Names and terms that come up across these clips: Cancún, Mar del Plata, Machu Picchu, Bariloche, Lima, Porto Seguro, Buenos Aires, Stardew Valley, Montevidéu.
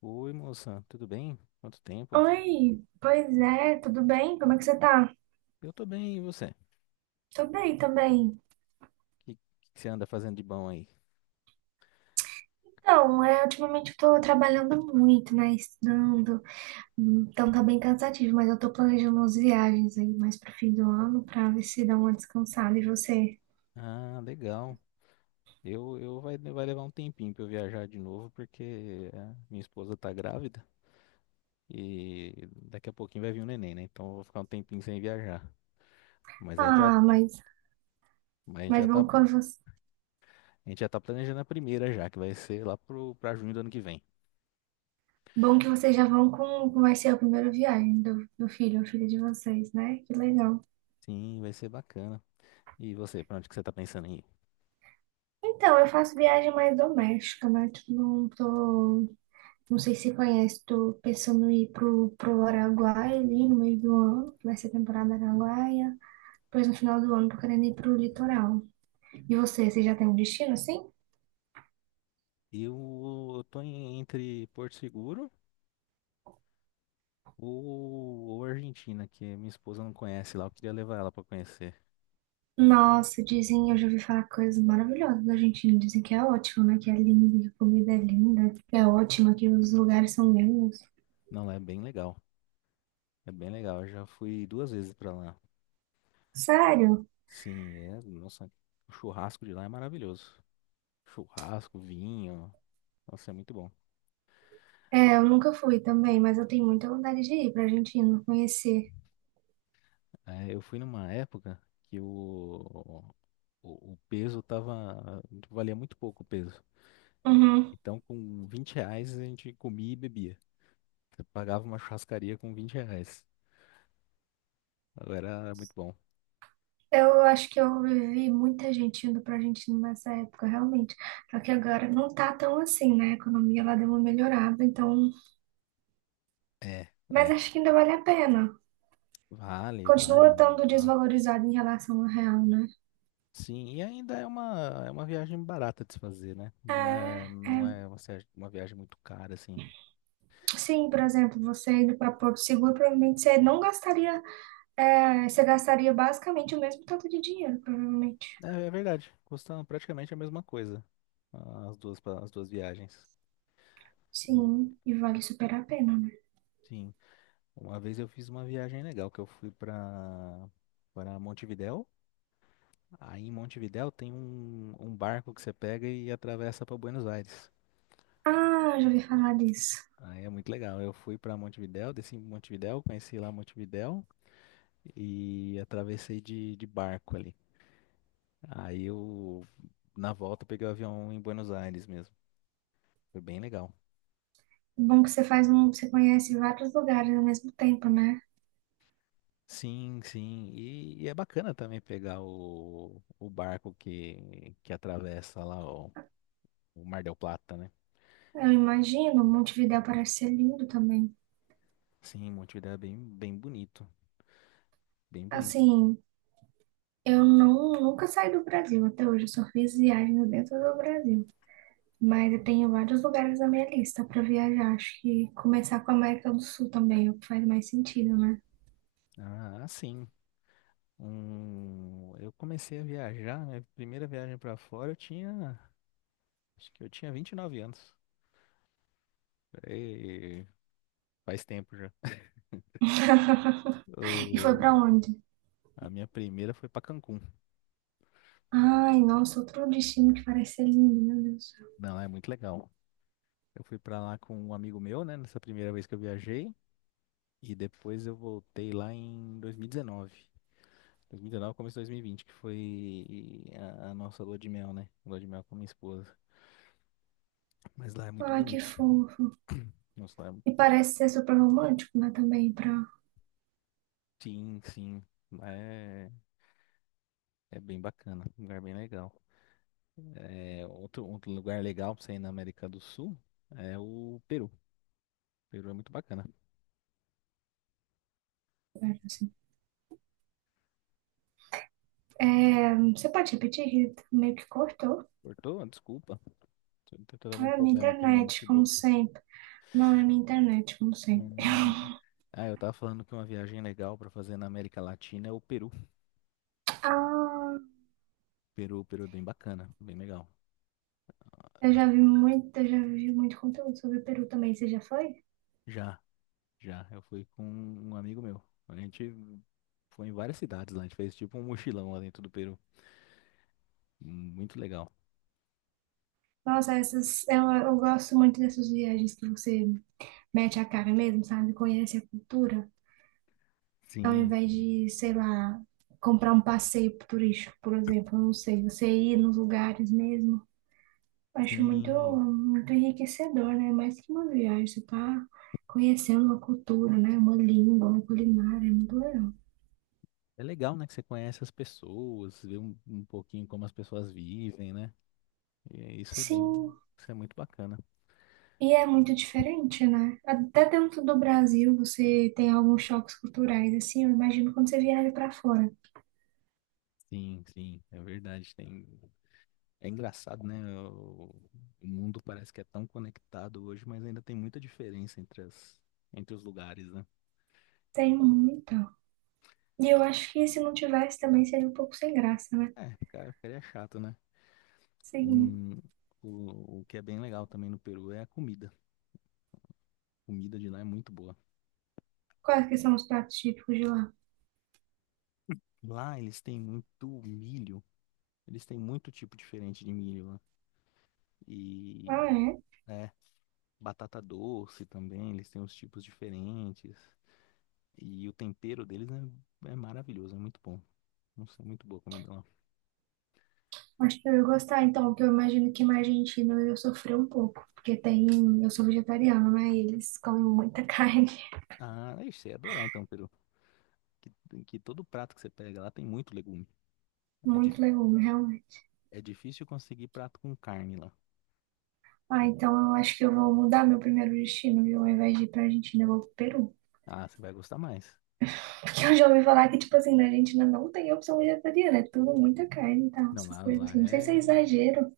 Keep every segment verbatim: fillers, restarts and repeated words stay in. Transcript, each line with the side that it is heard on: left: Oi, moça, tudo bem? Quanto tempo?
right: Oi, pois é, tudo bem? Como é que você tá?
left: Eu tô bem, e você? O
right: Tô bem também.
left: que, que você anda fazendo de bom aí?
right: Então, é, ultimamente eu tô trabalhando muito, né? Estudando, então tá bem cansativo, mas eu tô planejando umas viagens aí mais pro fim do ano pra ver se dá uma descansada. E você?
left: Ah, legal. Eu, eu vai, vai levar um tempinho pra eu viajar de novo, porque é, minha esposa tá grávida e daqui a pouquinho vai vir um neném, né? Então eu vou ficar um tempinho sem viajar. Mas a gente já,
right: Ah, mas,
left: mas a gente
right: mas
left: já tá,
right: bom, quando você-
left: a gente já tá planejando a primeira já, que vai ser lá pro, pra junho do ano que vem.
right: bom que vocês já vão com, com vai ser a primeira viagem do, do filho ou filha de vocês, né? Que legal.
left: Sim, vai ser bacana. E você, pra onde que você tá pensando em ir?
right: Então, eu faço viagem mais doméstica, né? Tipo, não tô. Não sei se conhece, tô pensando em ir pro, pro Araguaia ali no meio do ano, que vai ser temporada Araguaia. Depois no final do ano tô querendo ir pro litoral. E você, você já tem um destino assim?
left: Eu, eu tô em- entre Porto Seguro. Ou, ou Argentina, que minha esposa não conhece lá, eu queria levar ela pra conhecer.
right: Nossa, dizem, eu já ouvi falar coisas maravilhosas da Argentina. Dizem que é ótimo, né? Que é lindo, que a comida é linda, que é ótima, que os lugares são lindos.
left: Não, lá é bem legal. É bem legal. Eu já fui duas vezes pra lá.
right: Sério?
left: Sim, é, nossa, o churrasco de lá é maravilhoso. Churrasco, vinho, nossa, é muito bom.
right: É, eu nunca fui também, mas eu tenho muita vontade de ir pra Argentina, conhecer.
left: É, eu fui numa época que o, o, o peso tava, valia muito pouco o peso.
right: Uhum.
left: Então, com vinte reais a gente comia e bebia. Você pagava uma churrascaria com vinte reais. Agora era muito bom.
right: Eu acho que eu vivi muita gente indo para a Argentina nessa época, realmente. Só que agora não tá tão assim, né? A economia lá deu uma melhorada, então.
left: É,
right: Mas
left: é.
right: acho que ainda vale a pena.
left: Vale, vai.
right: Continua estando
left: ah,
right: desvalorizado em relação ao real, né?
left: Sim, e ainda é uma, é uma viagem barata de se fazer, né?
right: É,
left: Não é,
right: é.
left: não é uma, se- uma viagem muito cara, assim.
right: Sim, por exemplo, você indo para Porto Seguro, provavelmente você não gastaria. É, você gastaria basicamente o mesmo tanto de dinheiro, provavelmente.
left: É, é verdade, custam praticamente a mesma coisa, ah, as duas, pa- as duas viagens. O-
right: Sim, e vale super a pena, né?
left: sim, uma vez eu fiz uma viagem legal, que eu fui para para Montevidéu. Aí em Montevidéu tem um, um barco que você pega e atravessa para Buenos Aires.
right: Ah, já ouvi falar disso.
left: Aí é muito legal. Eu fui para Montevidéu, desci em Montevidéu, conheci lá Montevidéu. E atravessei de, de barco ali. Aí eu, na volta, peguei o avião em Buenos Aires mesmo. Foi bem legal.
right: Bom que você faz um, você conhece vários lugares ao mesmo tempo, né?
left: Sim, sim. E e é bacana também pegar o, o barco que, que atravessa lá o, o Mar del Plata, né?
right: Eu imagino, Montevidéu parece ser lindo também.
left: Sim, Montevidéu é bem, bem bonito. Bem bonito.
right: Assim, eu não, nunca saí do Brasil até hoje, eu só fiz viagens dentro do Brasil. Mas eu tenho vários lugares na minha lista para viajar. Acho que começar com a América do Sul também, é o que faz mais sentido, né?
left: Ah, sim. Um, eu comecei a viajar, minha primeira viagem pra fora, eu tinha, acho que eu tinha vinte e nove anos. E faz tempo já.
right: E foi para onde?
left: A minha primeira foi pra Cancún.
right: Ai, nossa, outro destino que parece ser lindo, meu Deus do céu.
left: Não, lá é muito legal. Eu fui pra lá com um amigo meu, né, nessa primeira vez que eu viajei, e depois eu voltei lá em dois mil e dezenove. dois mil e dezenove começo de dois mil e vinte, que foi a, a nossa lua de mel, né? Lua de mel com minha esposa. Mas lá é muito
right: Ai, que
left: bonito.
right: fofo.
left: Nossa, lá
right: E
left: é...
right: parece ser super romântico, né? Também para.
left: sim, sim. Lá é, é bem bacana, um lugar bem legal. É, outro, outro lugar legal pra você ir na América do Sul é o Peru. O Peru é muito bacana.
right: Assim. É, você pode repetir? Que meio que cortou.
left: Cortou? Desculpa. Tô tentando algum
right: Não é minha
left: problema aqui no meu
right: internet, como
left: notebook.
right: sempre. Não é minha internet, como
left: É,
right: sempre.
left: né? Ah, eu tava falando que uma viagem legal pra fazer na América Latina é o Peru.
right: Ah,
left: Peru, Peru é bem bacana, bem legal. Ah,
right: eu já
left: nós-
right: vi muito, eu já vi muito conteúdo sobre o Peru também. Você já foi?
left: Já, já, eu fui com um amigo meu. A gente foi em várias cidades lá, a gente fez tipo um mochilão lá dentro do Peru. Muito legal.
right: Nossa, essas, eu, eu gosto muito dessas viagens que você mete a cara mesmo, sabe? Conhece a cultura, ao
left: Sim,
right: invés
left: sim,
right: de, sei lá, comprar um passeio turístico, por exemplo. Eu não sei, você ir nos lugares mesmo. Acho muito,
left: sim.
right: muito enriquecedor, né? Mais que uma viagem, você tá conhecendo uma cultura, né? Uma língua, uma culinária, é muito legal.
left: É legal, né, que você conhece as pessoas, vê um, um pouquinho como as pessoas vivem, né? E isso é bem,
right: Sim,
left: isso é muito bacana.
right: e é muito diferente, né? Até dentro do Brasil você tem alguns choques culturais, assim, eu imagino quando você viaja pra fora.
left: Sim, sim, é verdade. Tem. É engraçado, né? O, o mundo parece que é tão conectado hoje, mas ainda tem muita diferença entre as, entre os lugares, né?
right: Tem muita. E eu acho que se não tivesse também seria um pouco sem graça, né?
left: É, cara, ficaria chato, né?
right: Sim.
left: Um, o, o que é bem legal também no Peru é a comida. A comida de lá é muito boa.
right: Quais que são os pratos típicos de lá?
left: Lá eles têm muito milho. Eles têm muito tipo diferente de milho lá.
right: Ah,
left: E,
right: é?
left: né, batata doce também, eles têm uns tipos diferentes. E o tempero deles é, é maravilhoso, é muito bom. Nossa, é muito boa a comida lá.
right: Acho que eu ia gostar, então, porque eu imagino que na Argentina eu ia sofrer um pouco. Porque tem. Eu sou vegetariana, né? E eles comem muita carne,
left: Ah, aí você ia adorar então, Peru. Que, que todo prato que você pega lá tem muito legume. É, di-
right: muito legume, realmente.
left: é difícil conseguir prato com carne lá.
right: Ah,
left: Por-
right: então eu acho que eu vou mudar meu primeiro destino, viu? Ao invés de ir pra Argentina, eu vou pro Peru.
left: Ah, você vai gostar mais.
right: Porque eu já ouvi falar que, tipo assim, na Argentina não tem opção vegetariana, é tudo muita carne e tal,
left: Não,
right: essas
left: lá,
right: coisas
left: lá
right: assim. Não sei se é
left: é,
right: exagero.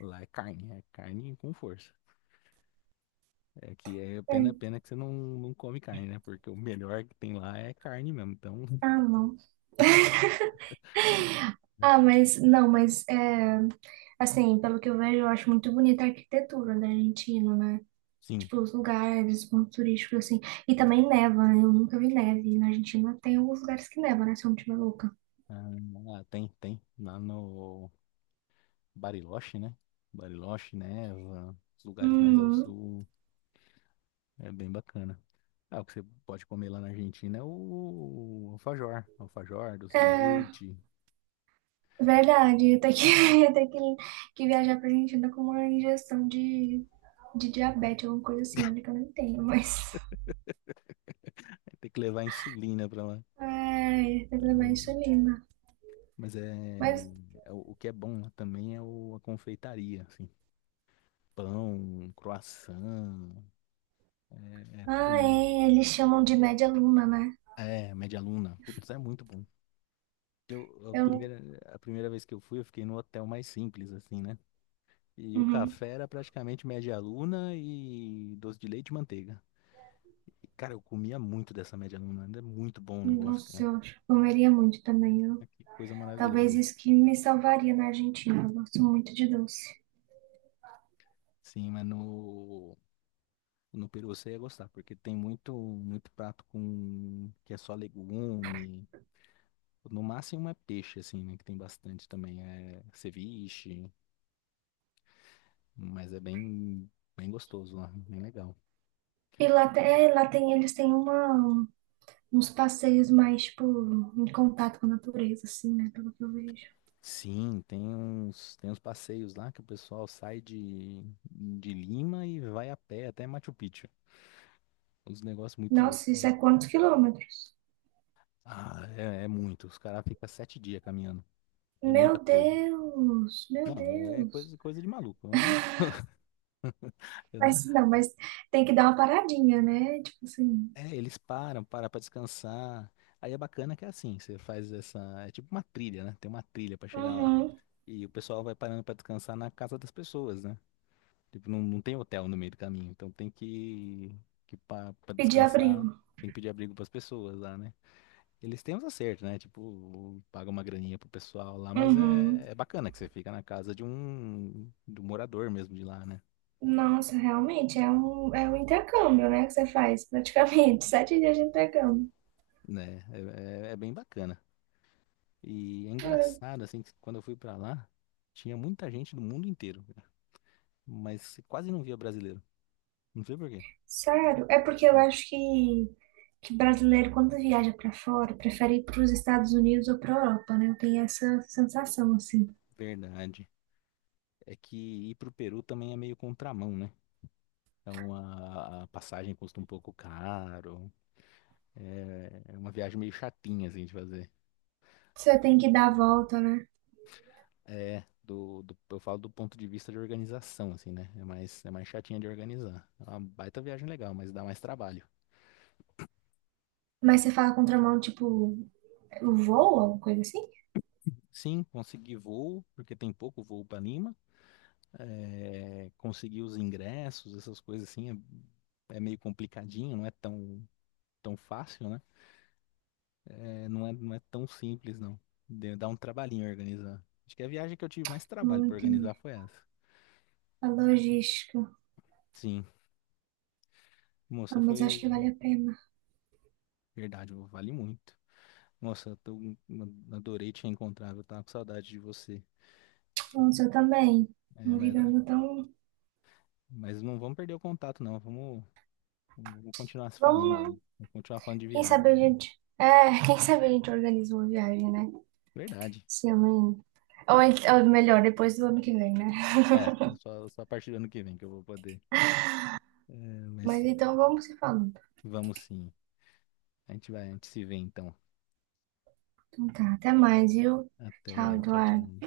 left: lá é carne, é carne com força. É que é pena,
right: É.
left: pena que você não, não come carne, né? Porque o melhor que tem lá é carne mesmo. Então,
right: Ah, não. Ah, mas não, mas é, assim, pelo que eu vejo, eu acho muito bonita a arquitetura da Argentina, né?
left: sim.
right: Tipo, os lugares, os pontos turísticos, assim. E também neva, né? Eu nunca vi neve. Na Argentina tem alguns lugares que neva, né? Se eu não estiver louca.
left: Ah, tem, tem. Lá no Bariloche, né? Bariloche, Neva, os lugares mais ao
right: Hum,
left: sul. É bem bacana. Ah, o que você pode comer lá na Argentina é o alfajor, alfajor, doce de
right: é,
left: leite.
right: verdade, ia ter que, ia ter que, que viajar pra Argentina com uma injeção de, de diabetes, alguma coisa assim, olha que eu não tenho, mas.
left: É ter que levar insulina pra lá.
right: Ai, tem que levar
left: Eu-
right: insulina.
left: Mas é,
right: Mas,
left: é o o que é bom lá também é o- a confeitaria, assim, pão, croissant, é, é tudo.
right: ah, é, eles chamam de média luna, né?
left: É, média luna. Putz, é muito bom. Eu, a
right: Eu não.
left: primeira, a primeira vez que eu fui, eu fiquei no hotel mais simples, assim, né? E o
right: Uhum.
left: café era praticamente média luna e doce de leite e manteiga. E, cara, eu comia muito dessa média luna. Ainda é muito bom o negócio,
right: Nossa,
left: cara.
right: eu acho que comeria muito também.
left: Ah,
right: Eu,
left: que coisa maravilhosa.
right: talvez isso que me salvaria na Argentina. Eu gosto muito de doce.
left: Sim, mas no, no Peru você ia gostar, porque tem muito, muito prato com que é só legume. No máximo é peixe, assim, né? Que tem bastante também. É ceviche, mas é bem, bem gostoso lá, bem legal.
right: E lá, te- é, lá tem, eles têm uma, uns passeios mais, tipo, em contato com a natureza, assim, né? Pelo que eu vejo.
left: Sim, tem uns, tem uns passeios lá que o pessoal sai de, de Lima e vai a pé até Machu Picchu. Uns negócios muito loucos.
right: Nossa, isso é quantos quilômetros?
left: Ah, é, é muito. Os caras ficam sete dias caminhando. É muita
right: Meu
left: coisa.
right: Deus, meu
left: Não, é
right: Deus.
left: coisa, coisa de maluco. Eu não, eu não-
right: Mas não, mas tem que dar uma paradinha, né? Tipo assim.
left: É, eles param, param pra descansar. Aí é bacana que é assim, você faz essa. É tipo uma trilha, né? Tem uma trilha pra chegar lá.
right: Uhum.
left: E o pessoal vai parando pra descansar na casa das pessoas, né? Tipo, não, não tem hotel no meio do caminho. Então tem que, que pa- pra
right: Pedir
left: descansar,
right: abrigo.
left: tem que pedir abrigo pras pessoas lá, né? Eles têm uns acertos, né? Tipo, paga uma graninha pro pessoal lá, mas é,
right: Uhum.
left: é bacana que você fica na casa de um, de um morador mesmo de lá, né?
right: Nossa, realmente é um, é um intercâmbio, né? Que você faz praticamente. Sete dias de intercâmbio.
left: Né? É, é- é bem bacana. E é
right: Ah,
left: engraçado, assim, que quando eu fui pra lá, tinha muita gente do mundo inteiro, cara. Mas você quase não via brasileiro. Não sei por quê.
right: sério? É porque eu acho que, que brasileiro, quando viaja pra fora, prefere ir pros Estados Unidos ou pra Europa, né? Eu tenho essa sensação, assim.
left: Verdade. É que ir pro Peru também é meio contramão, né? Então a, a passagem custa um pouco caro. É, é uma viagem meio chatinha, assim, de fazer.
right: Você tem que dar a volta, né?
left: É, do, do- eu falo do ponto de vista de organização, assim, né? É mais, é mais chatinha de organizar. É uma baita viagem legal, mas dá mais trabalho.
right: Mas você fala contramão, tipo, o voo, alguma coisa assim?
left: Sim, consegui voo, porque tem pouco voo para Lima. É, consegui os ingressos, essas coisas assim, é, é meio complicadinho, não é tão, tão fácil, né? É, não é, não é tão simples, não. Deu- Dá um trabalhinho organizar. Acho que a viagem que eu tive mais trabalho
right: Não
left: para
right: entendi.
left: organizar foi essa.
right: A logística.
left: Sim,
right: Ah,
left: moça,
right: mas acho
left: foi
right: que vale a pena.
left: verdade, vale muito. Nossa, eu tô- Adorei te encontrar, eu tava com saudade de você. Só-
right: Nossa, eu também.
left: é,
right: Uma
left: mas,
right: vida não tão.
left: mas não vamos perder o contato, não. Vamos, vamos continuar se falando
right: Vamos, né?
left: aí. Vamos continuar falando de
right: Quem
left: viagem.
right: sabe a
left: Né?
right: gente. É, quem sabe a gente organiza uma viagem, né?
left: Verdade.
right: Se eu Ou, ent- ou melhor, depois do ano que vem, né?
left: É, é só, é só a partir do ano que vem que eu vou poder. É,
right: Mas
left: mas
right: então vamos se falando.
left: vamos sim. A gente vai, a gente se vê então.
right: Então tá, até mais, viu? Tchau,
left: Até, tchau,
right: Eduardo.
left: tchau.